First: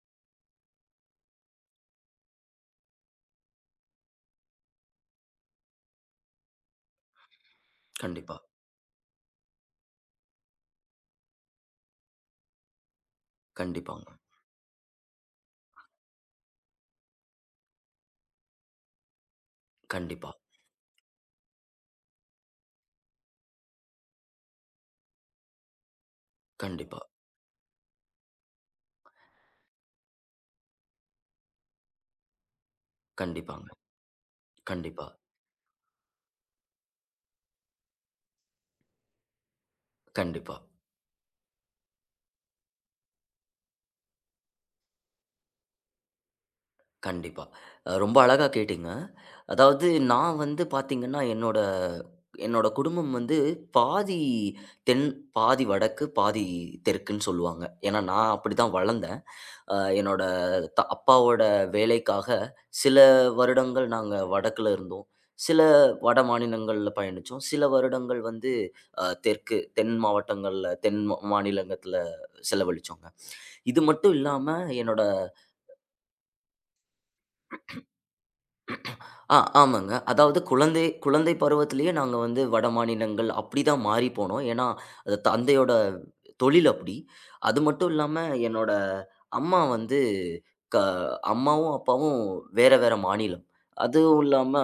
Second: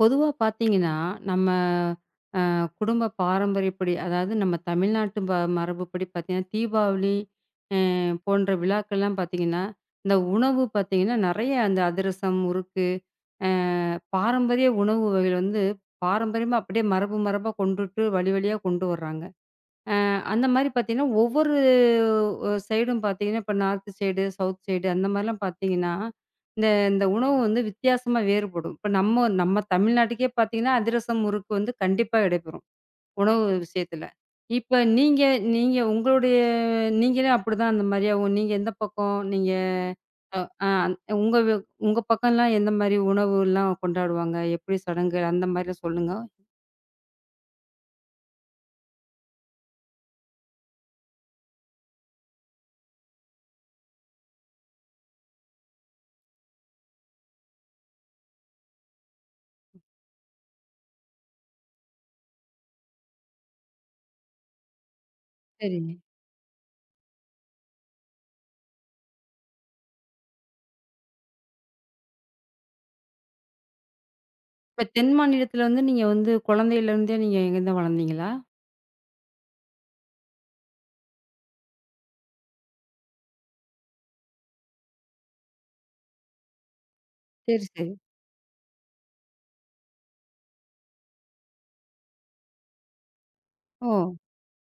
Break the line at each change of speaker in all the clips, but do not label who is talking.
பொதுவா பார்த்தீங்கன்னா, நம்ம குடும்ப பாரம்பரியப்படி, அதாவது நம்ம தமிழ்நாட்டு ப மரபுப்படி பார்த்தீங்கன்னா, தீபாவளி
கண்டிப்பா.
போன்ற விழாக்கள்லாம் பார்த்தீங்கன்னா, இந்த உணவு பார்த்தீங்கன்னா, நெறைய அந்த அதிரசம், முறுக்கு, அ
கண்டிப்பாங்க.
பாரம்பரிய உணவு வகைகள் வந்து பாரம்பரியமா அப்படியே மரபு மரபா கொண்டுட்டு வழி வழியா கொண்டு வர்றாங்க.
கண்டிப்பா,
அந்த மாரி பார்த்தீங்கன்னா, ஒவ்வொரு சைடும் பார்த்தீங்கன்னா, இப்ப நார்த் சைடு, சவுத் சைடு அந்த மாரிலாம் பார்த்தீங்கன்னா, இந்த
கண்டிப்பா,
இந்த உணவு வந்து வித்தியாசமா வேறுபடும். இப்ப நம்ம நம்ம தமிழ்நாட்டுக்கே பார்த்தீங்கன்னா, அதிரசம், முறுக்கு வந்து கண்டிப்பா இடைபெறும், உணவு
கண்டிப்பாங்க.
விஷயத்துல. இப்ப
கண்டிப்பா,
நீங்க நீங்க உங்களுடைய நீங்களே அப்படிதான் அந்த மாரியா நீங்க எந்த பக்கம் நீங்க அ
கண்டிப்பா,
ஆ உங்க உங்க பக்கம்லாம் எந்த மாரி உணவுலாம் கொண்டாடுவாங்க? எப்படி சடங்கு அந்த மாரிலாம் சொல்லுங்க.
கண்டிப்பா. ரொம்ப அழகா கேட்டீங்க. அதாவது நான் வந்து பார்த்தீங்கன்னா, என்னோட என்னோட குடும்பம் வந்து பாதி தென், பாதி வடக்கு, பாதி தெற்குன்னு சொல்லுவாங்க. ஏன்னா, நான் அப்படிதான் வளர்ந்தேன். அ என்னோட த அப்பாவோட வேலைக்காக சில வருடங்கள் நாங்க வடக்குல இருந்தோம். சில
சரிங்க.
வட மாநிலங்கள்ல பயணிச்சோம். சில வருடங்கள் வந்து அ தெற்கு தென் மாவட்டங்கள்ல, தென் மாநிலங்கத்துல செலவழிச்சோங்க. இது மட்டும் இல்லாம
இப்ப
என்னோட.
தென் மாநிலத்துல வந்து நீங்க வந்து குழந்தையிலேருந்தே நீங்க இங்க தான் வளர்ந்தீங்களா?
ஆ, ஆமாங்க. அதாவது குழந்தை குழந்தை பருவத்திலேயே நாங்க வந்து வடமாநிலங்கள் அப்படிதான் மாறி போனோம். ஏன்னா, அது தந்தையோட தொழில் அப்படி. அது
சரி, சரி.
மட்டும் இல்லாம என்னோட அம்மா வந்து, க அம்மாவும், அப்பாவும் வேற வேற மாநிலம்.
ஓ!
அதுவும் இல்லாம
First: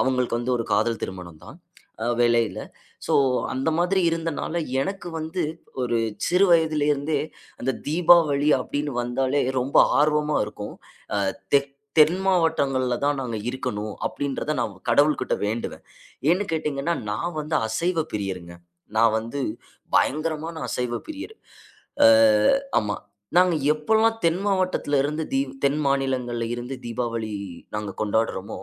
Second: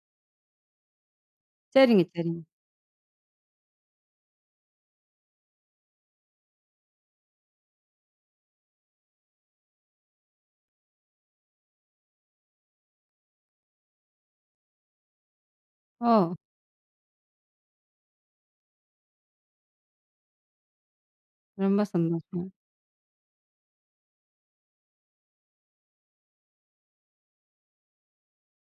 அவங்களுக்கு வந்து ஒரு காதல் திருமணம் தான்.
சரிங்க, சரிங்க.
வேலையில. ஸோ அந்த மாதிரி இருந்தனால, எனக்கு வந்து ஒரு சிறு வயதிலேருந்தே அந்த தீபாவளி அப்படின்னு வந்தாலே ரொம்ப ஆர்வமா இருக்கும். அ தெக் தென் மாவட்டங்கள்ல தான் நாங்க இருக்கணும் அப்படின்றத நான் கடவுள்கிட்ட வேண்டுவேன்.
ஓ!
ஏன்னு கேட்டீங்கன்னா, நான் வந்து அசைவ பிரியருங்க. நான் வந்து பயங்கரமான அசைவ பிரியர்.
ரொம்ப
அ
சந்தோஷம்.
ஆமா. நாங்க எப்போலாம் தென் மாவட்டத்தில இருந்து தென் மாநிலங்கள்ல இருந்து தீபாவளி நாங்க கொண்டாடுறோமோ,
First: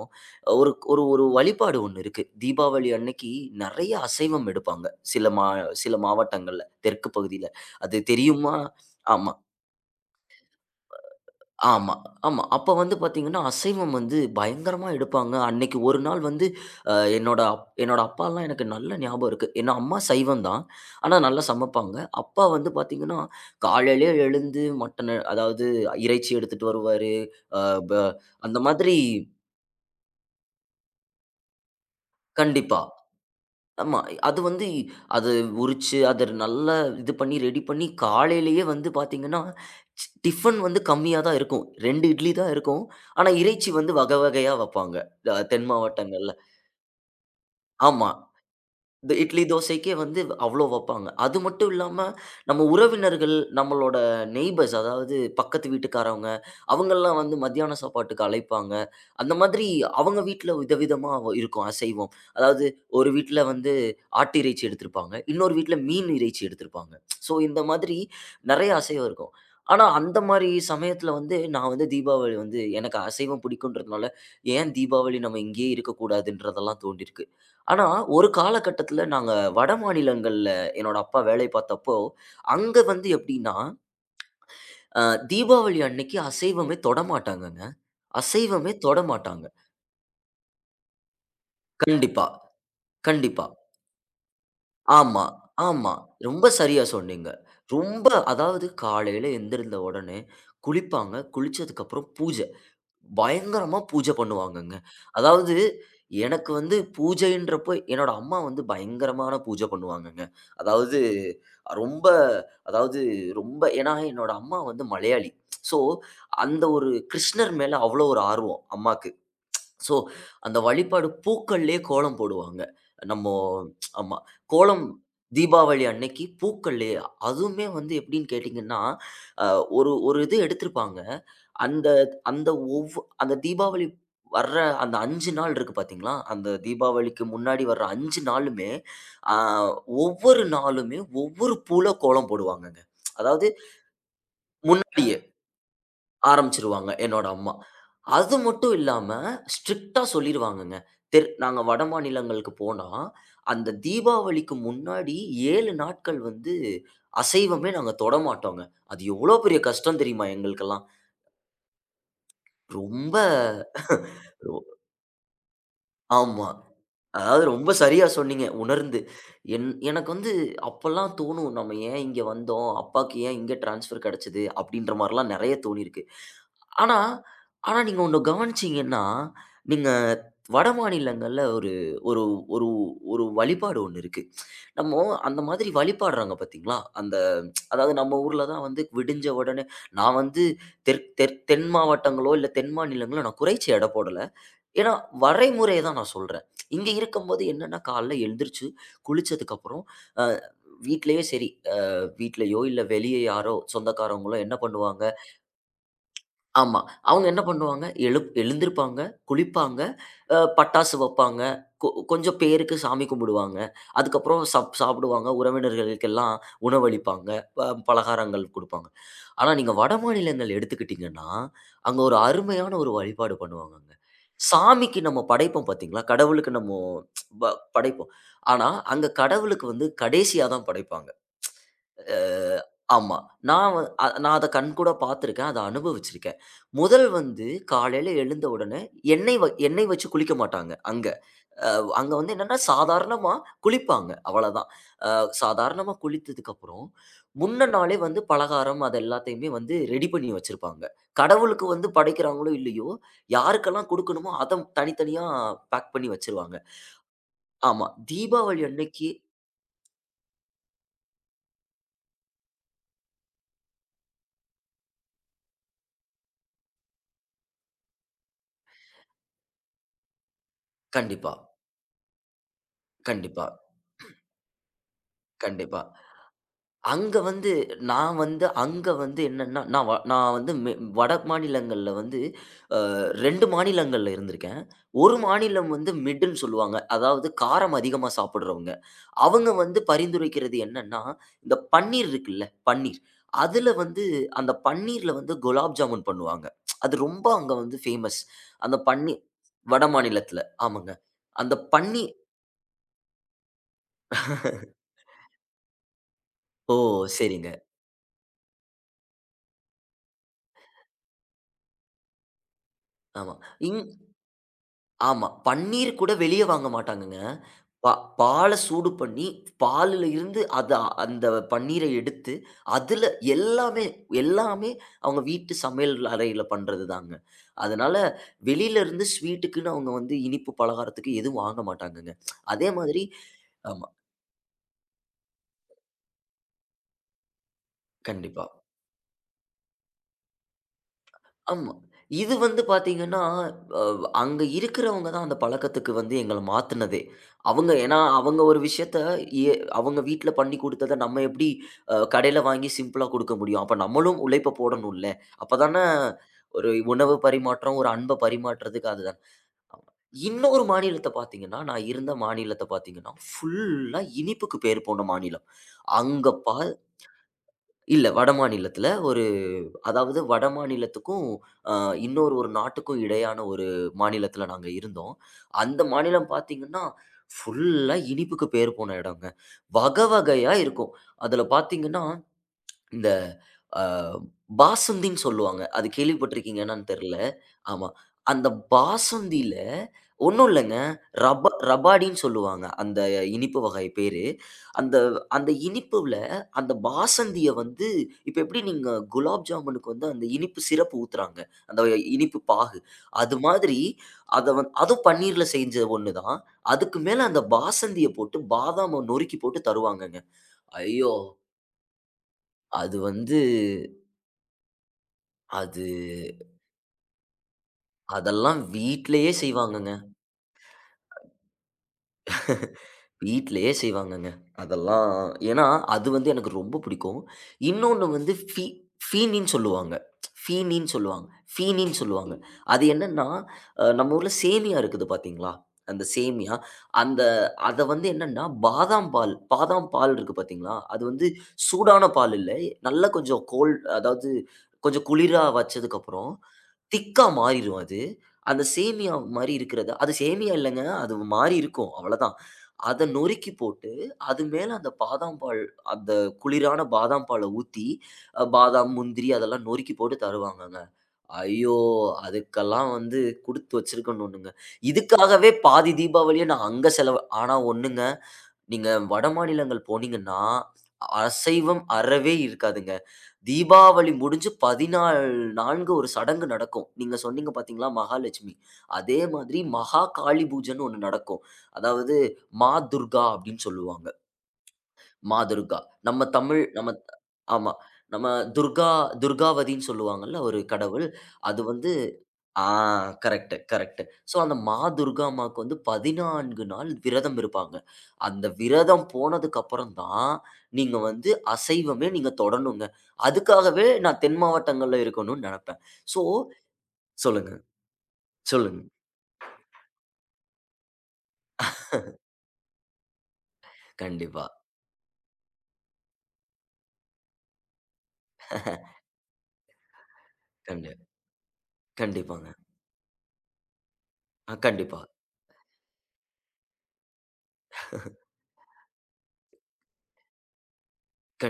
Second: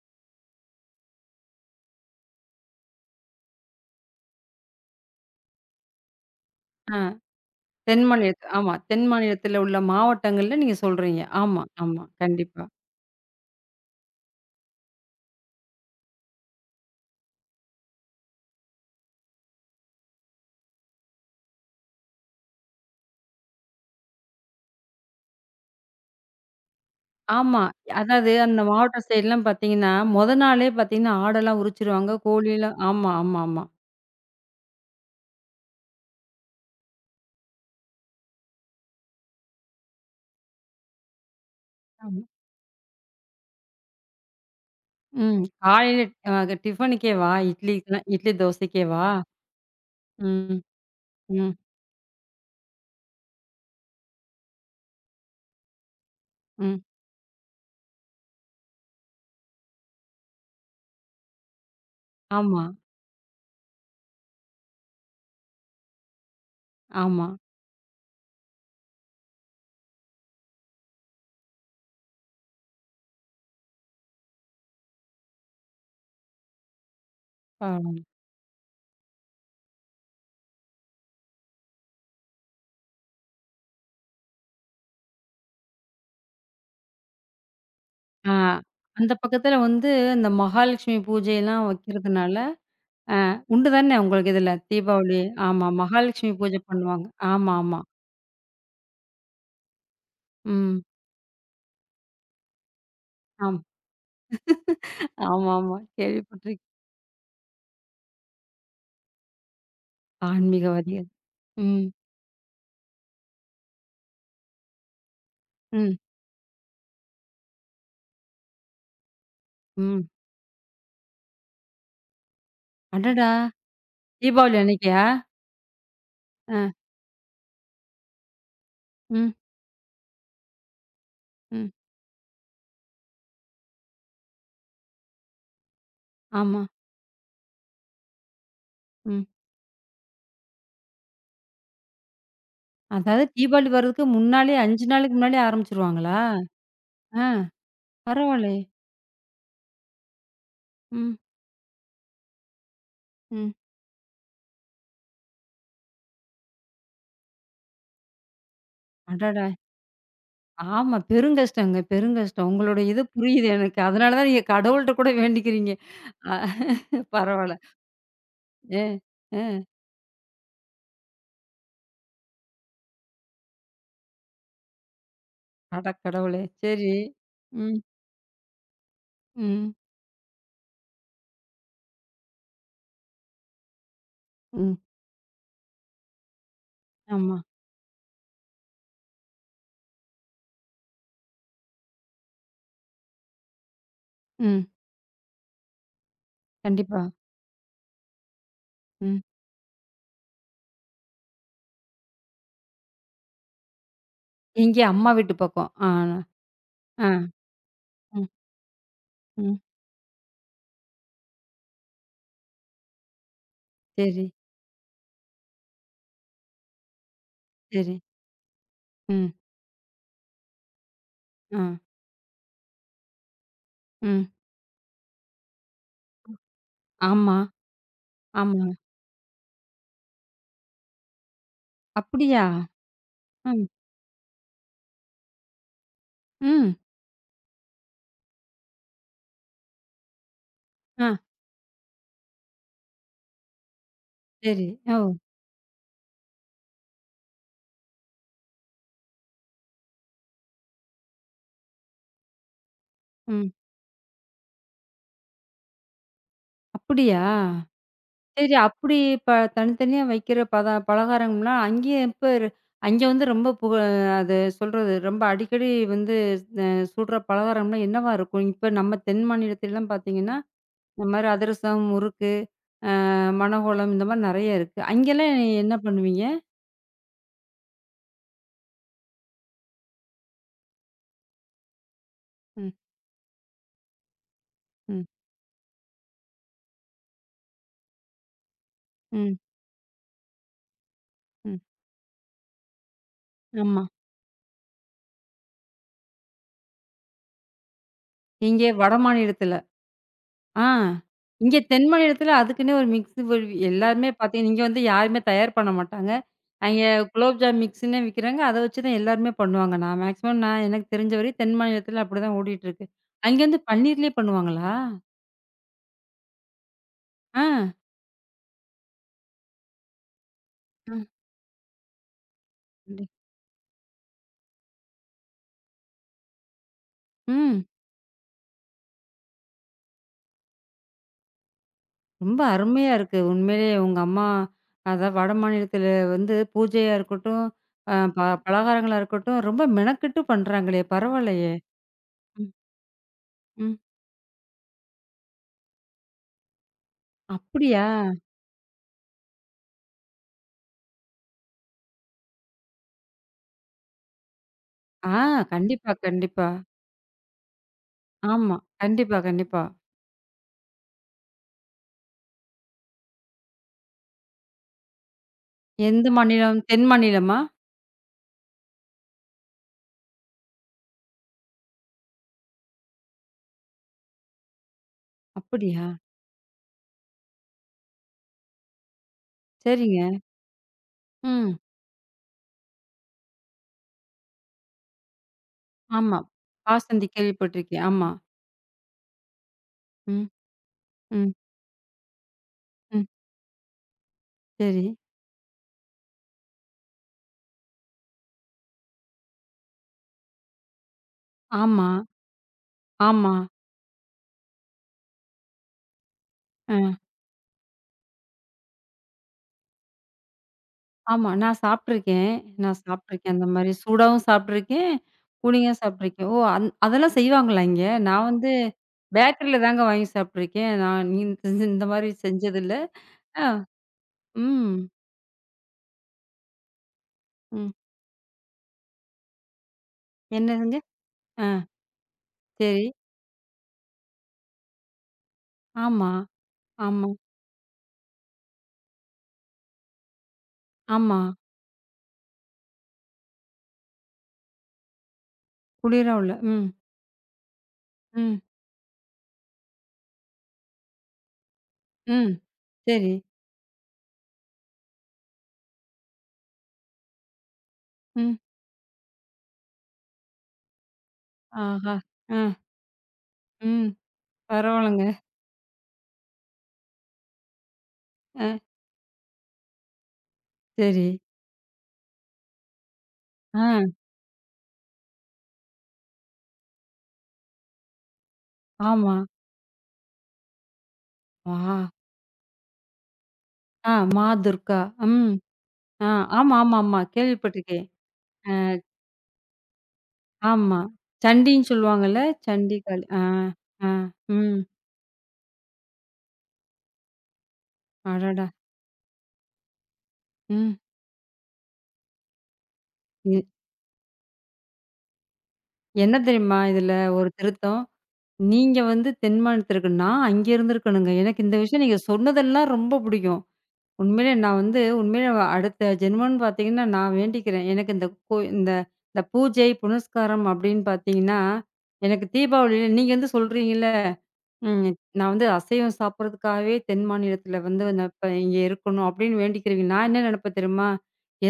ஒரு ஒரு ஒரு வழிபாடு ஒண்ணு இருக்கு. தீபாவளி அன்னைக்கு நெறைய அசைவம் எடுப்பாங்க. சில மா சில மாவட்டங்கள்ல,
ஆ,
தெற்கு பகுதியில. அது
தென் மாநிலத்தில
தெரியுமா?
ஆமா. தென்
ஆமா,
மாநிலத்தில உள்ள மாவட்டங்கள்ல நீங்க சொல்றீங்க. ஆமா,
ஆமா,
ஆமா.
ஆமா.
கண்டிப்பா.
அப்ப வந்து பாத்தீங்கன்னா, அசைவம் வந்து பயங்கரமா எடுப்பாங்க. அன்னைக்கு ஒரு நாள் வந்து அ என்னோட அப் என்னோட அப்பாலாம் எனக்கு நல்ல ஞாபகம் இருக்கு. ஏன்னா, அம்மா சைவம் தான். ஆனா நல்லா சமைப்பாங்க. அப்பா வந்து பாத்தீங்கன்னா, காலையிலயே எழுந்து மட்டனு அதாவது இறைச்சி எடுத்துட்டு வருவாரு.
ஆமா.
அ ப
அதாவது
அந்த
அந்த
மாதிரி
மாவட்ட சைட்லாம் பார்த்தீங்கன்னா, மொத நாளே பார்த்தீங்கன்னா, ஆடெல்லாம் உரிச்சிருவாங்க.
கண்டிப்பா.
கோழிலாம் ஆமா, ஆமா, ஆமா.
ஆமா. அது வந்து அது உரிச்சு, அத நல்லா இது பண்ணி ரெடி பண்ணி காலையிலேயே வந்து பார்த்தீங்கன்னா, டிஃபன் வந்து கம்மியா தான் இருக்கும். 2
ஆமா.
இட்லி தான் இருக்கும். ஆனா, இறைச்சி வந்து வகை வகையா வப்பாங்க.
ம்.
தென்
காலையில
மாவட்டங்கள்ல.
அ டிஃபனுக்கே வா, இட்லிக்குலாம்
ஆமா.
இட்லி தோசைக்கே வா.
இந்த இட்லி, தோசைக்கே வந்து
ம்,
அவ்ளோ வப்பாங்க. அது
ம்,
மட்டும் இல்லாம, நம்ம உறவினர்கள், நம்மளோட நெய்பர்ஸ் அதாவது பக்கத்து வீட்டுக்காரவங்க,
ம்.
அவங்கலாம் வந்து மத்தியான சாப்பாட்டுக்கு அழைப்பாங்க. அந்த மாதிரி அவங்க வீட்ல விதவிதமா இருக்கும் அசைவம்.
ஆமா,
அதாவது ஒரு வீட்ல வந்து ஆட்டு இறைச்சி எடுத்திருப்பாங்க. இன்னொரு வீட்ல மீன் இறைச்சி எடுத்திருப்பாங்க.
ஆமா.
ஸோ இந்த மாதிரி நெறைய அசைவம் இருக்கும். ஆனா அந்த மாரி சமயத்துல வந்து நான் வந்து தீபாவளி வந்து எனக்கு அசைவம் பிடிக்குன்றதுனால, ஏன் தீபாவளி நம்ம இங்கேயே இருக்கக்கூடாதுன்றதெல்லாம் தோன்றியிருக்கு. ஆனா,
பரவால்ல.
ஒரு காலகட்டத்தில நாங்க வட மாநிலங்கள்ல என்னோட அப்பா வேலை பார்த்தப்போ, அங்க வந்து எப்படின்னா, அ தீபாவளி அன்னைக்கு அசைவமே தொடமாட்டாங்கங்க.
ஆ,
அசைவமே
அந்த
தொடமாட்டாங்க.
பக்கத்தில வந்து இந்த மகாலட்சுமி பூஜையெல்லாம்
கண்டிப்பா,
வைக்கிறதுனால
கண்டிப்பா.
உண்டு தானே உங்களுக்கு இதுல தீபாவளி.
ஆமா,
ஆமா.
ஆமா.
மகாலட்சுமி
ரொம்ப
பூஜை
சரியா
பண்ணுவாங்க.
சொன்னீங்க.
ஆமா, ஆமா.
ரொம்ப அதாவது காலையில எந்திருந்த உடனே
ம்.
குளிப்பாங்க. குளிச்சதுக்கப்புறம் பூஜ.
ஆமா.
பயங்கரமா பூஜை பண்ணுவாங்கங்க. அதாவது
ஆமாமா.
எனக்கு
கேள்விப்பட்டிருக்கேன்.
வந்து பூஜைன்றப்போ என்னோட அம்மா வந்து பயங்கரமான பூஜை பண்ணுவாங்கங்க. அதாவது
ஆன்மீகவாதிகள். ம்.
ரொம்ப அதாவது ரொம்ப ஏன்னா என்னோட அம்மா வந்து மலையாளி. ஸோ
ம்.
அந்த ஒரு கிருஷ்ணர் மேல அவ்வளோ ஒரு ஆர்வம் அம்மாக்கு. ஸோ
ம்.
அந்த வழிபாடு பூக்கள்லயே கோலம் போடுவாங்க. நம்ம.
அடடா!
ஆமா.
தீபாவளி
கோலம்
அன்னைக்கா?
தீபாவளி அன்னைக்கு
அ.
பூக்கள்லயே. அதுவுமே வந்து எப்படின்னு கேட்டீங்கன்னா,
ம்.
அ ஒரு ஒரு இது எடுத்திருப்பாங்க.
ம்.
அந்த அந்த அந்த தீபாவளி வர்ற அந்த 5 நாள் இருக்கு பார்த்தீங்களா, அந்த
ஆமா.
தீபாவளிக்கு முன்னாடி வர்ற 5 நாளுமே,
ம்.
ஆ ஒவ்வொரு நாளுமே ஒவ்வொரு பூல கோலம் போடுவாங்கங்க.
அதாவது
அதாவது ஆ.
தீபாவளி வர்றதுக்கு முன்னாலே 5 நாளுக்கு
முன்னாடியே
முன்னாலே ஆரம்பிச்சுருவாங்களா?
ஆரம்பிச்சுருவாங்க என்னோட
ஆ.
அம்மா. அது
பரவாயில்லையே!
மட்டும் இல்லாம ஸ்ட்ரிக்ட்டா சொல்லிருவாங்கங்க.
ம்.
நாங்க வட மாநிலங்களுக்கு போனா,
ம்.
அந்த தீபாவளிக்கு முன்னாடி 7 நாட்கள் வந்து அசைவமே நாங்க தொடமாட்டோங்க. அது எவ்வளோ
அடடா!
பெரிய கஷ்டம் தெரியுமா எங்களுக்கெல்லாம்.
ஆமா. பெருங்கஷ்டங்க, பெருங்கஷ்டம். உங்களோட இது
ரொம்ப
புரியுது எனக்கு. அதனால தான் நீங்க கடவுள்ட்ட கூட வேண்டிக்கிறீங்க. அ.
ஆமா. அதாவது
பரவால்ல.
ரொம்ப சரியா சொன்னீங்க,
ஏ.
உணர்ந்து.
அ.
எனக்கு வந்து அப்பல்லாம் தோணும், நம்ம ஏன் இங்க வந்தோம்? அப்பாக்கு ஏன் இங்க ட்ரான்ஸ்ஃபர் கெடைச்சது? அப்படின்ற மாரிலாம் நெறைய
அட
தோணியிருக்கு.
கடவுளே! சரி.
ஆனா,
ம்.
ஆனா நீங்க ஒண்ணு கவனிச்சீங்கன்னா,
ம்.
நீங்க வட மாநிலங்கள்ல ஒரு ஒரு ஒரு ஒரு வழிபாடு ஒண்ணு இருக்கு.
ம்.
நம்ம அந்த மாதிரி வழிபாடுறாங்க பார்த்தீங்களா? அந்த,
ஆமா.
அதாவது நம்ம ஊர்ல தான் வந்து விடிஞ்ச உடனே நான் வந்து தெற் தெற் தென் மாவட்டங்களோ, இல்ல தென் மாநிலங்களோ நான் குறைச்சு எடை போடல.
ம்.
ஏன்னா, வரைமுறைய தான் நான் சொல்றேன். இங்க
கண்டிப்பா.
இருக்கும்போது என்னன்னா, காலைல எழுந்திரிச்சு,
ம்.
குளிச்சதுக்கப்புறம், அ வீட்லயே சரி, அ வீட்லயோ இல்ல வெளிய யாரோ சொந்தக்காரவங்களோ என்ன
இங்கே
பண்ணுவாங்க.
அம்மா வீட்டு பக்கம். ஆ,
ஆமா.
ஆ.
அவங்க என்ன பண்ணுவாங்க,
ம்.
எழுந்திருப்பாங்க,
ம்.
குளிப்பாங்க, பட்டாசு வப்பாங்க, கொஞ்சம் பேருக்கு சாமி கும்பிடுவாங்க.
சரி,
அதுக்கப்புறம் சாப்பிடுவாங்க. உறவினர்களுக்கெல்லாம் உணவளிப்பாங்க.
சரி.
பலகாரங்கள் குடுப்பாங்க.
ம்.
ஆனா நீங்க வடமாநிலங்கள் எடுத்துக்கிட்டீங்கன்னா,
ஆ.
அங்க ஒரு அருமையான ஒரு வழிபாடு பண்ணுவாங்கங்க.
ம்.
சாமிக்கு நம்ம படைப்போம் பார்த்தீங்களா? கடவுளுக்கு நம்மோ
ஆமா,
படைப்போம்.
ஆமா.
ஆனா, அங்க கடவுளுக்கு வந்து கடைசியா தான் படைப்பாங்க.
அப்படியா?
ஆமா.
ம்.
நான் வ அ நான் அத கண்கூடா பார்த்துருக்கேன். அத அனுபவிச்சிருக்கேன்.
ம்.
முதல் வந்து காலையில எழுந்த உடனே எண்ணெய் வச்சு குளிக்க மாட்டாங்க, அங்க.
ஆ,
அங்க வந்து என்னன்னா சாதாரணமா குளிப்பாங்க.
சரி.
அவ்வளதான்.
ஓ!
அ சாதாரணமா குளித்ததுக்கப்புறம், முன்ன நாளே வந்து பலகாரம் அது எல்லாத்தையுமே வந்து ரெடி பண்ணி வச்சிருப்பாங்க. கடவுளுக்கு வந்து படைக்கிறாங்களோ இல்லையோ,
ம்.
யாருக்கெல்லாம் குடுக்கணுமோ அத தனித்தனியா பேக் பண்ணி வச்சுருவாங்க.
அப்படியா?
ஆமா.
சரி
தீபாவளி
அப்படி
அன்னைக்கு
ப தனித்தனியா வைக்கிற பத பலகாரங்கள்லாம் அங்கேயே இப்ப அங்கே வந்து ரொம்ப புக அது சொல்றது ரொம்ப அடிக்கடி வந்து அ சுடுற பலகாரம்லாம் என்னவா இருக்கும்? இப்ப நம்ம தென் மாநிலத்திலலாம் பார்த்தீங்கன்னா இந்த மாரி
கண்டிப்பா,
அதிரசம், முறுக்கு,
கண்டிப்பா,
மணக்கோலம் இந்த மாரி நெறைய இருக்கு. அங்கெல்லாம் என்ன
கண்டிப்பா.
பண்ணுவீங்க?
அங்க வந்து அங்க வந்து என்னன்னா, நான் வந்து வட மாநிலங்கள்ல வந்து
ம்,
2 மாநிலங்கள்ல இருந்திருக்கேன்.
ம்,
ஒரு மாநிலம் வந்து மிட்டுன்னு சொல்லுவாங்க. அதாவது காரம் அதிகமா சாப்பிடுறவங்க.
ம்.
அவங்க வந்து பரிந்துரைக்கிறது என்னன்னா, இந்த
ம்.
பன்னீர் இருக்குல்ல, பன்னீர். அதுல
ஆமா.
வந்து அந்த பன்னீர்ல வந்து குலாப் ஜாமுன் பண்ணுவாங்க. அது ரொம்ப அங்க வந்து ஃபேமஸ்.
இங்கே
அந்த
வட
பன்னீர்
மாநிலத்தில.
வடமாநிலத்தில.
ஆ.
ஆமாங்க. அந்த
இங்கே தென்
பன்னீர்.
மாநிலத்தில அதுக்குன்னே ஒரு மிக்ஸு வருவி எல்லாருமே பார்த்தீங்கன்னா, இங்க வந்து யாருமே தயார் பண்ண மாட்டாங்க.
ஓ!
அங்கே
சரிங்க.
குலோப்ஜாம் மிக்ஸுன்னே விக்கிறாங்க. அத வச்சு தான் எல்லாருமே பண்ணுவாங்க. நான் மேக்ஸிமம் நான் எனக்கு தெரிஞ்ச வரையும் தென் மாநிலத்தில அப்படிதான் ஓடிட்டு இருக்கு.
ஆமா.
அங்க வந்து
இங்
பன்னீர்லயே பண்ணுவாங்களா?
ஆமா. பன்னீர் கூட வெளிய வாங்க மாட்டாங்கங்க.
ஆ.
பா பால சூடு பண்ணி, பால்ல இருந்து அத
ம்.
அந்த பன்னீர எடுத்து, அதுல எல்லாமே, எல்லாமே அவங்க வீட்டு சமையல் அறையில பண்றது தாங்க.
ம்.
அதனால வெளியில இருந்து ஸ்வீட்டுக்குன்னு அவங்க வந்து இனிப்பு பலகாரத்துக்கு எதுவும் வாங்க மாட்டாங்கங்க.
ரொம்ப
அதே
அருமையா
மாதிரி
இருக்கு. உண்மையிலேயே
ஆமா.
உங்க அம்மா, அதான் வட மாநிலத்தில வந்து பூஜையா இருக்கட்டும், அ ப
கண்டிப்பா.
பலகாரங்களா இருக்கட்டும், ரொம்ப மெனக்கெட்டு பண்றாங்களே! பரவாயில்லையே!
ஆமா. இது
ம்,
வந்து பார்த்தீங்கன்னா,
ம்.
அங்க இருக்கிறவங்க தான் அந்த பழக்கத்துக்கு வந்து எங்கள மாத்துனதே. அவங்க
அப்படியா?
ஏன்னா, அவங்க ஒரு விஷயத்த எ அவங்க வீட்ல பண்ணி குடுத்தத நம்ம எப்படி கடையில வாங்கி சிம்பிளா குடுக்க முடியும்? அப்ப நம்மளும் உழைப்ப போடணும்ல.
ஆ,
அப்பதானே
கண்டிப்பா, கண்டிப்பா.
ஒரு உணவு பரிமாற்றம், ஒரு அன்ப
ஆமா.
பரிமாற்றத்துக்கு
கண்டிப்பா,
அதுதான்.
கண்டிப்பா.
நான் இருந்த மாநிலத்த பார்த்தீங்கன்னா, ஃபுல்லா இனிப்புக்கு பேர் போன மாநிலம்.
எந்த
அங்க பா
மாநிலம்? தென் மாநிலமா?
இல்ல வடமாநிலத்தில ஒரு, அதாவது வட மாநிலத்துக்கும், அ இன்னொரு ஒரு நாட்டுக்கும் இடையான ஒரு மாநிலத்தில நாங்க இருந்தோம். அந்த
அப்படியா?
மாநிலம் பார்த்தீங்கன்னா, ஃபுல்லா இனிப்புக்கு பேர் போன இடங்க.
சரிங்க.
வகை வகையா இருக்கும். அதில
ம்.
பார்த்தீங்கன்னா இந்த, அ பாசந்தின்னு சொல்லுவாங்க. அது
ஆமா.
கேள்விப்பட்டிருக்கீங்க என்னான்னு
பாசந்தி
தெரியல.
கேள்விப்பட்டிருக்கேன்.
ஆமா.
ஆமா.
அந்த பாசந்தில
ம்,
ஒண்ணும் இல்லங்க.
ம்,
ரபாடின்னு சொல்லுவாங்க. அந்த
ம்.
இனிப்பு வகை பேரு.
சரி.
அந்த அந்த இனிப்புல அந்த பாசந்திய வந்து இப்ப எப்படி நீங்க குலாப் ஜாமுனுக்கு வந்து அந்த இனிப்பு சிரப்பு ஊத்துறாங்க. அந்த
ஆமா,
இனிப்பு பாகு.
ஆமா.
அது மாதிரி அத வந்து அதுவும் பன்னீர்ல செஞ்ச ஒண்ணு தான்.
அ.
அதுக்கு மேல அந்த பாசந்திய போட்டு பாதாம நொறுக்கி போட்டு தருவாங்கங்க. ஐயோ!
ஆமா. நான் சாப்ட்டுருக்கேன். நான்
அது
சாப்ட்டுருக்கேன்.
வந்து
அந்த மாரி சூடாவும் சாப்ட்டுருக்கேன். கூலிங்கா
அது
சாப்ட்டுருக்கேன். ஓ! அந் அதெல்லாம் செய்வாங்களா இங்க? நான் வந்து
அதெல்லாம் வீட்லயே
பேக்கரில தாங்க
செய்வாங்கங்க.
வாங்கி சாப்ட்டுருக்கேன். நான் நீ இந்த மாரி செஞ்சதில்ல. ஆ.
வீட்லயே செய்வாங்கங்க.
ம்.
அதெல்லாம் ஏன்னா, அது வந்து எனக்கு ரொம்ப பிடிக்கும்.
ம்.
இன்னொன்னு வந்து ஃபீனின்னு சொல்லுவாங்க.
என்னதுங்க?
ஃபீனின்னு சொல்லுவாங்க.
ஆ.
ஃபீனின்னு சொல்லுவாங்க. அது
சரி.
என்னன்னா, நம்ம ஊர்ல சேமியா இருக்குது பார்த்தீங்களா? அந்த
ஆமா,
சேமியா,
ஆமா,
அந்த அத வந்து என்னன்னா, பாதாம் பால் இருக்கு பார்த்தீங்களா? அது
ஆமா.
வந்து சூடான பால் இல்ல. நல்லா கொஞ்சம் கோல்ட் அதாவது கொஞ்சம் குளிரா
குளிரா உள்ள.
வச்சதுக்கப்புறம்,
ம்,
திக்கா மாறிரும் அது.
ம்,
அந்த சேமியா மாரி இருக்கிறது அது சேமியா இல்லங்க. அது மாறி இருக்கும்.
ம்.
அவ்வளதான். அத
சரி.
நொறுக்கி போட்டு, அது மேல அந்த பாதாம் பால், அந்த குளிரான பாதாம் பால ஊத்தி,
ம்.
பாதாம், முந்திரி அதெல்லாம் நொறுக்கி போட்டு தருவாங்கங்க. ஐயோ!
ஆஹா! ஆ.
அதுக்கெல்லாம் வந்து குடுத்து
ம்.
வச்சிருக்கணுனுங்க.
பரவால்லங்க.
இதுக்காகவே பாதி தீபாவளிய நான் அங்க செலவு. ஆனா ஒண்ணுங்க,
ஆ.
நீங்க வடமாநிலங்கள் போனீங்கன்னா,
சரி.
அசைவம் அறவே இருக்காதுங்க.
ஆ.
தீபாவளி முடிஞ்சு 14 நான்கு ஒரு சடங்கு நடக்கும். நீங்க சொன்னீங்க பார்த்தீங்களா, மகாலட்சுமி.
ஆமா.
அதே மாதிரி மகா காளி பூஜைன்னு ஒண்ணு நடக்கும்.
ஆ.
அதாவது மா துர்கா அப்டின்னு
ஆ.
சொல்லுவாங்க.
மா துர்கா. ம்.
மா துர்கா.
ஆ.
நம்ம
ஆமா,
தமிழ்
ஆமா,
நம்ம.
ஆமா.
ஆமா.
கேள்விப்பட்டுருக்கேன்.
நம்ம துர்கா துர்காவதின்னு சொல்லுவாங்கல்ல ஒரு
ஆமா.
கடவுள். அது
சண்டின்னு
வந்து,
சொல்லுவாங்கல்ல.
ஆ
சண்டி காளி. ஆ,
கரெக்ட்டு,
ஆ,
கரெக்ட்டு. ஸோ, அந்த
ம்.
மா துர்கா அம்மாவுக்கு வந்து 14 நாள் விரதம் இருப்பாங்க. அந்த
அடடா!
விரதம் போனதுக்கப்புறம் தான்,
ம்.
நீங்க வந்து அசைவமே நீங்க தொடணுங்க.
எ
அதுக்காகவே நான் தென் மாவட்டங்கள்ல இருக்கணும்னு நெனப்பேன்.
என்ன
ஸோ
தெரியுமா இதுல ஒரு
சொல்லுங்க,
திருத்தம்? நீங்க
சொல்லுங்க.
வந்து தென் மாநிலத்திற்கு நான் அங்க இருந்திருக்கணுங்க. எனக்கு இந்த விஷயம் நீங்க சொன்னதெல்லாம் ரொம்ப புடிக்கும். உண்மையிலே
கண்டிப்பா,
நான் வந்து உண்மையிலே அடுத்த ஜென்மம்னு பார்த்தீங்கன்னா, நான் வேண்டிக்கிறேன். எனக்கு இந்த கோ இந்த இந்த பூஜை, புனஸ்காரம் அப்படின்னு
கண்டி
பார்த்தீங்கன்னா, எனக்கு
கண்டிப்பாங்க.
தீபாவளியில நீங்க வந்து சொல்றீங்கல்ல. ம்.
கண்டிப்பா,
நான் வந்து அசைவம் சாப்பிடுறதுக்காகவே தென் மாநிலத்தில வந்து நான் இப்ப இங்க இருக்கணும் அப்படின்னு வேண்டிக்கிறேங்க. நான் என்ன நினைப்பேன் தெரியுமா?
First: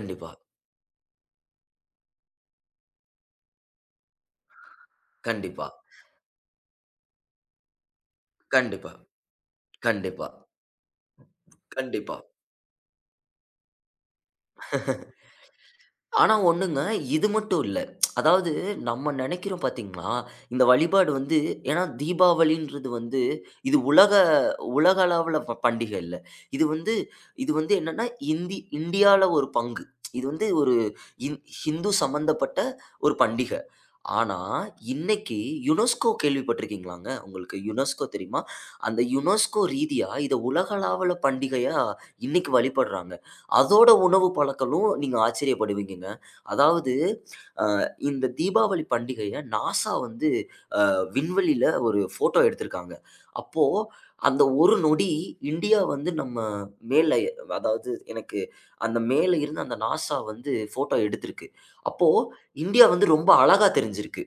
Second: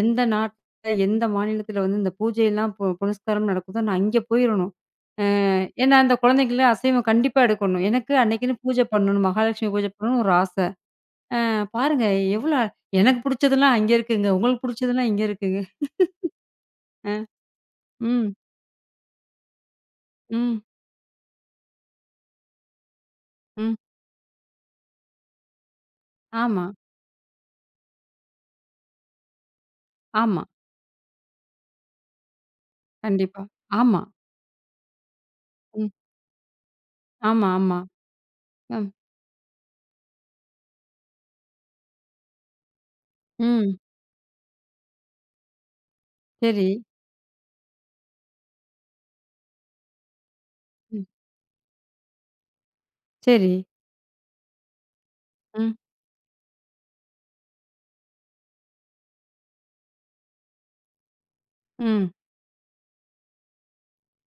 எந்த நாட்ல, எந்த மாநிலத்தில வந்து இந்த பூஜையெல்லாம் பு புனஸ்காரம் நடக்குதோ நான் அங்கே போயிரணும்.
கண்டிப்பா,
ஏன்னா அந்த குழந்தைங்கலாம் அசைவம் கண்டிப்பா எடுக்கணும். எனக்கு அன்னைக்குன்னு பூஜை
கண்டிப்பா,
பண்ணணும். மகாலட்சுமி பூஜை பண்ணணும்னு
கண்டிப்பா,
ஒரு ஆசை. அ பாருங்க
கண்டிப்பா, கண்டிப்பா.
எவ்வளோ எனக்கு புடிச்சதெல்லாம் அங்கே இருக்குங்க. உங்களுக்கு புடிச்சதெல்லாம் இங்க இருக்குங்க.
ஆனா ஒண்ணுங்க,
அ.
இது மட்டும் இல்ல.
ம்.
அதாவது நம்ம நெனைக்கிறோம் பார்த்தீங்களா,
ம்.
இந்த வழிபாடு வந்து ஏன்னா தீபாவளின்றது வந்து
ம்.
இது உலக உலக அளவுல பண்டிக இல்ல.
ஆமா,
இது வந்து இது வந்து என்னன்னா இந்தியால ஒரு பங்கு. இது
ஆமா.
வந்து ஒரு ஹிந்து சம்மந்தப்பட்ட ஒரு
கண்டிப்பா.
பண்டிக.
ஆமா.
ஆனா, இன்னைக்கு
ம்.
யுனெஸ்கோ கேள்விப்பட்டிருக்கீங்களாங்க?
ஆமா,
உங்களுக்கு
ஆமா.
யுனெஸ்கோ தெரியுமா?
ம்.
அந்த யுனெஸ்கோ ரீதியா இத உலகளாவல பண்டிகையா இன்னைக்கு வழிபடுறாங்க.
ம்.
அதோட உணவு பழக்கலும் நீங்க ஆச்சரியப்படுவீங்கங்க.
சரி.
அதாவது இந்த தீபாவளி பண்டிகைய நாசா வந்து
ம்.
விண்வெளியில ஒரு ஃபோட்டோ எடுத்திருக்காங்க.
சரி.
அப்போ அந்த ஒரு நொடி
ம்.
இந்தியா வந்து நம்ம மேல அதாவது எனக்கு, அந்த மேல இருந்து அந்த நாசா வந்து ஃபோட்டோ எடுத்திருக்கு. அப்போ
ம்.
இந்தியா வந்து ரொம்ப அழகா தெரிஞ்சிருக்கு.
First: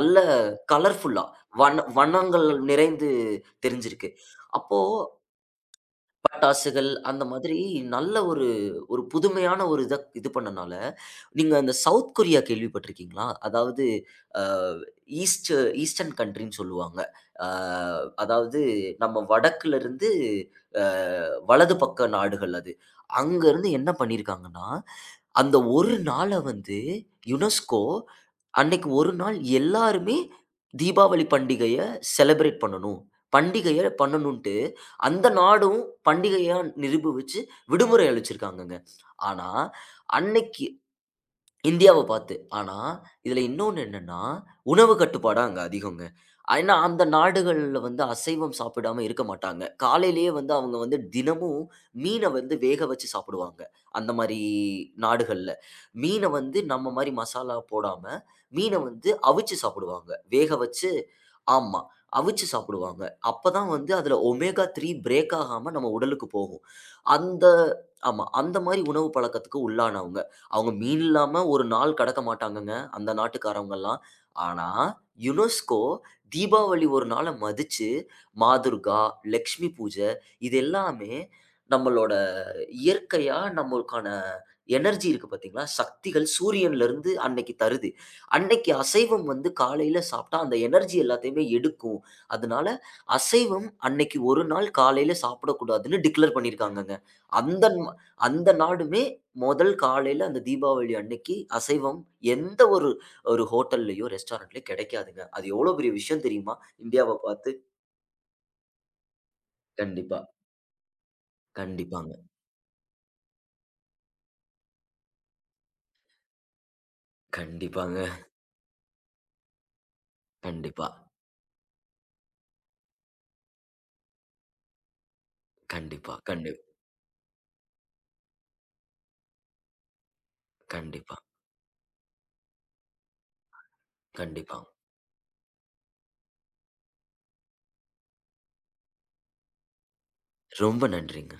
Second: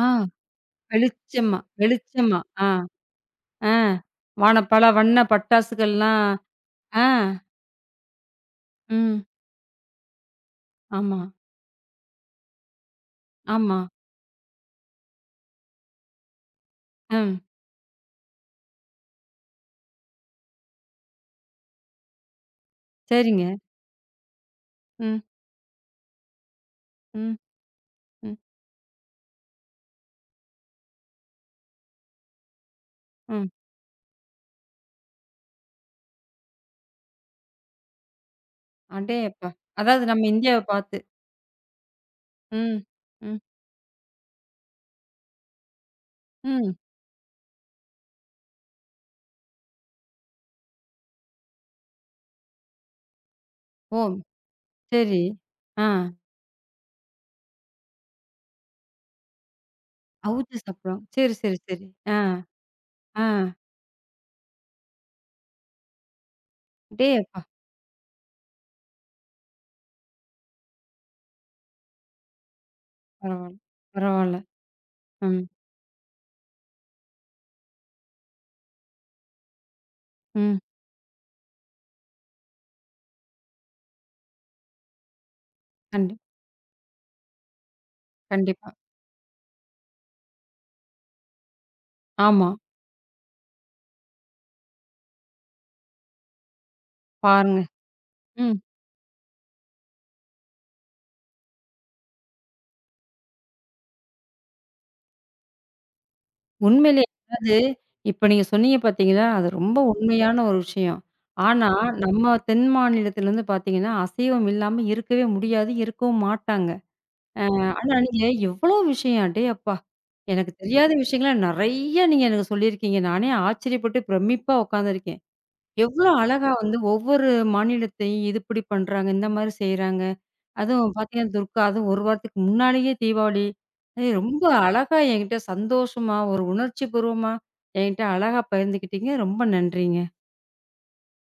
ஆ,
கலர்ஃபுல்லா
வெளிச்சமா,
வண்ண
வெளிச்சமா.
வண்ணங்கள்
ஆ,
நிறைந்து
ஆ.
தெரிஞ்சிருக்கு.
வான
அப்போ
பல வண்ண பட்டாசுகள்லாம்
பட்டாசுகள்
ஆ,
அந்த மாதிரி நல்ல ஒரு, ஒரு
ம்.
புதுமையான ஒரு இத இது பண்ணனால
ஆமா,
நீங்க அந்த சவுத் கொரியா கேள்விப்பட்டிருக்கீங்களா?
ஆமா.
அதாவது அ ஈஸ்ட் ஈஸ்டர்ன் கண்ட்ரின்னு சொல்லுவாங்க.
ம்.
அ அதாவது நம்ம வடக்குலருந்து அ வலது பக்க நாடுகள் அது.
சரிங்க.
அங்கருந்து என்ன பண்ணியிருக்காங்கன்னா,
ம்,
அந்த ஒரு நாள வந்து
ம்,
யுனெஸ்கோ
ம்,
அன்னைக்கு ஒரு நாள் எல்லாருமே தீபாவளி பண்டிகைய செலிப்ரேட் பண்ணணும்.
ம்.
பண்டிகைய பண்ணணுன்ட்டு அந்த நாடும் பண்டிகையா நிரூபிச்சு விடுமுறை அளிச்சிருக்காங்கங்க.
அடேயப்பா!
ஆனா,
அதாவது நம்ம இந்தியாவ
அன்னைக்கு
பார்த்து.
இந்தியாவ பார்த்து. ஆனா,
ம், ம்,
இதுல இன்னொன்னு என்னன்னா, உணவு கட்டுப்பாடு அங்க அதிகங்க.
ம்.
ஏன்னா, அந்த நாடுகள்ல வந்து அசைவம் சாப்பிடாம இருக்க மாட்டாங்க. காலையிலேயே வந்து அவங்க வந்து தினமும் மீன வந்து வேக வச்சு சாப்பிடுவாங்க.
ஓ!
அந்த மாரி
சரி.
நாடுகள்ல.
ஆ.
மீன வந்து நம்ம மாரி மசாலா போடாம, மீன வந்து அவிச்சு சாப்பிடுவாங்க.
அவுச்சு
வேக வச்சு
சாப்பிடுவாங்க. சரி, சரி,
ஆமா.
சரி. ஆ,
அவிச்சு சாப்பிடுவாங்க.
ஆ.
அப்பதான் வந்து அதுல ஒமேகா 3 பிரேக் ஆகாம நம்ம உடலுக்கு போகும்.
அடேயப்பா!
அந்த ஆமா. அந்த மாரி உணவு பழக்கத்துக்கு உள்ளானவங்க. அவங்க மீன் இல்லாம ஒரு நாள் கடக்க மாட்டாங்கங்க, அந்த
பரவால்ல,
நாட்டுக்காரவங்கலாம்.
பரவால்ல.
ஆனா,
ம்,
யுனெஸ்கோ தீபாவளி ஒரு நாள மதிச்சு, மாதுர்கா, லக்ஷ்மி பூஜை இது
ம்.
எல்லாமே நம்மளோட இயற்கையா நம்மளுக்கான எனர்ஜி இருக்கு பார்த்தீங்களா?
கண்டி
சக்திகள் சூரியன்லருந்து அன்னைக்கு தருது. அன்னைக்கு
கண்டிப்பா.
அசைவம் வந்து காலையில சாப்பிட்டா அந்த எனர்ஜி எல்லாத்தையுமே எடுக்கும்.
ஆமா.
அதனால அசைவம் அன்னைக்கு ஒரு நாள் காலையில சாப்பிடக்கூடாதுன்னு டிக்ளேர் பண்ணியிருக்காங்கங்க.
பாருங்க.
அந்த ம அந்த
ம்.
நாடுமே முதல் காலையில அந்த தீபாவளி அன்னைக்கு அசைவம் எந்த ஒரு ஒரு ஹோட்டல்லயோ, ரெஸ்டாரண்ட்லயோ கிடைக்காதுங்க. அது எவ்வளோ பெரிய விஷயம் தெரியுமா?
உண்மையிலே
இந்தியாவ பார்த்து
அதாவது, இப்ப நீங்க சொன்னீங்க பார்த்தீங்களா, அது ரொம்ப
கண்டிப்பா,
உண்மையான ஒரு விஷயம். ஆனா,
கண்டிப்பாங்க,
நம்ம தென் மாநிலத்திலருந்து பார்த்தீங்கன்னா, அசைவம் இல்லாம இருக்கவே முடியாது, இருக்கவும் மாட்டாங்க. ஆனா,
கண்டிப்பாங்க,
நீங்க எவ்வளோ விஷயம் அடே அப்பா! எனக்கு
கண்டிப்பா,
தெரியாத விஷயங்கள நெறைய நீங்க எனக்கு சொல்லியிருக்கீங்க. நானே ஆச்சரியப்பட்டு பிரமிப்பா உட்காந்துருக்கேன். எவ்வளோ
கண்டிப்பா,
அழகா
கண்டிப் கண்டிப்
வந்து ஒவ்வொரு மாநிலத்தையும் இது இப்படி பண்றாங்க, இந்த மாரி செய்றாங்க. அதுவும்
கண்டிப்பா,
பார்த்தீங்கன்னா, துர்கா அதுவும் ஒரு வாரத்துக்கு முன்னாடியே தீபாவளி. அது ரொம்ப
கண்டிப்பா.
அழகா என்கிட்ட சந்தோஷமா, ஒரு உணர்ச்சி பூர்வமா என்கிட்ட அழகா பகிர்ந்துக்கிட்டீங்க. ரொம்ப நன்றிங்க.
ரொம்ப நன்றிங்க.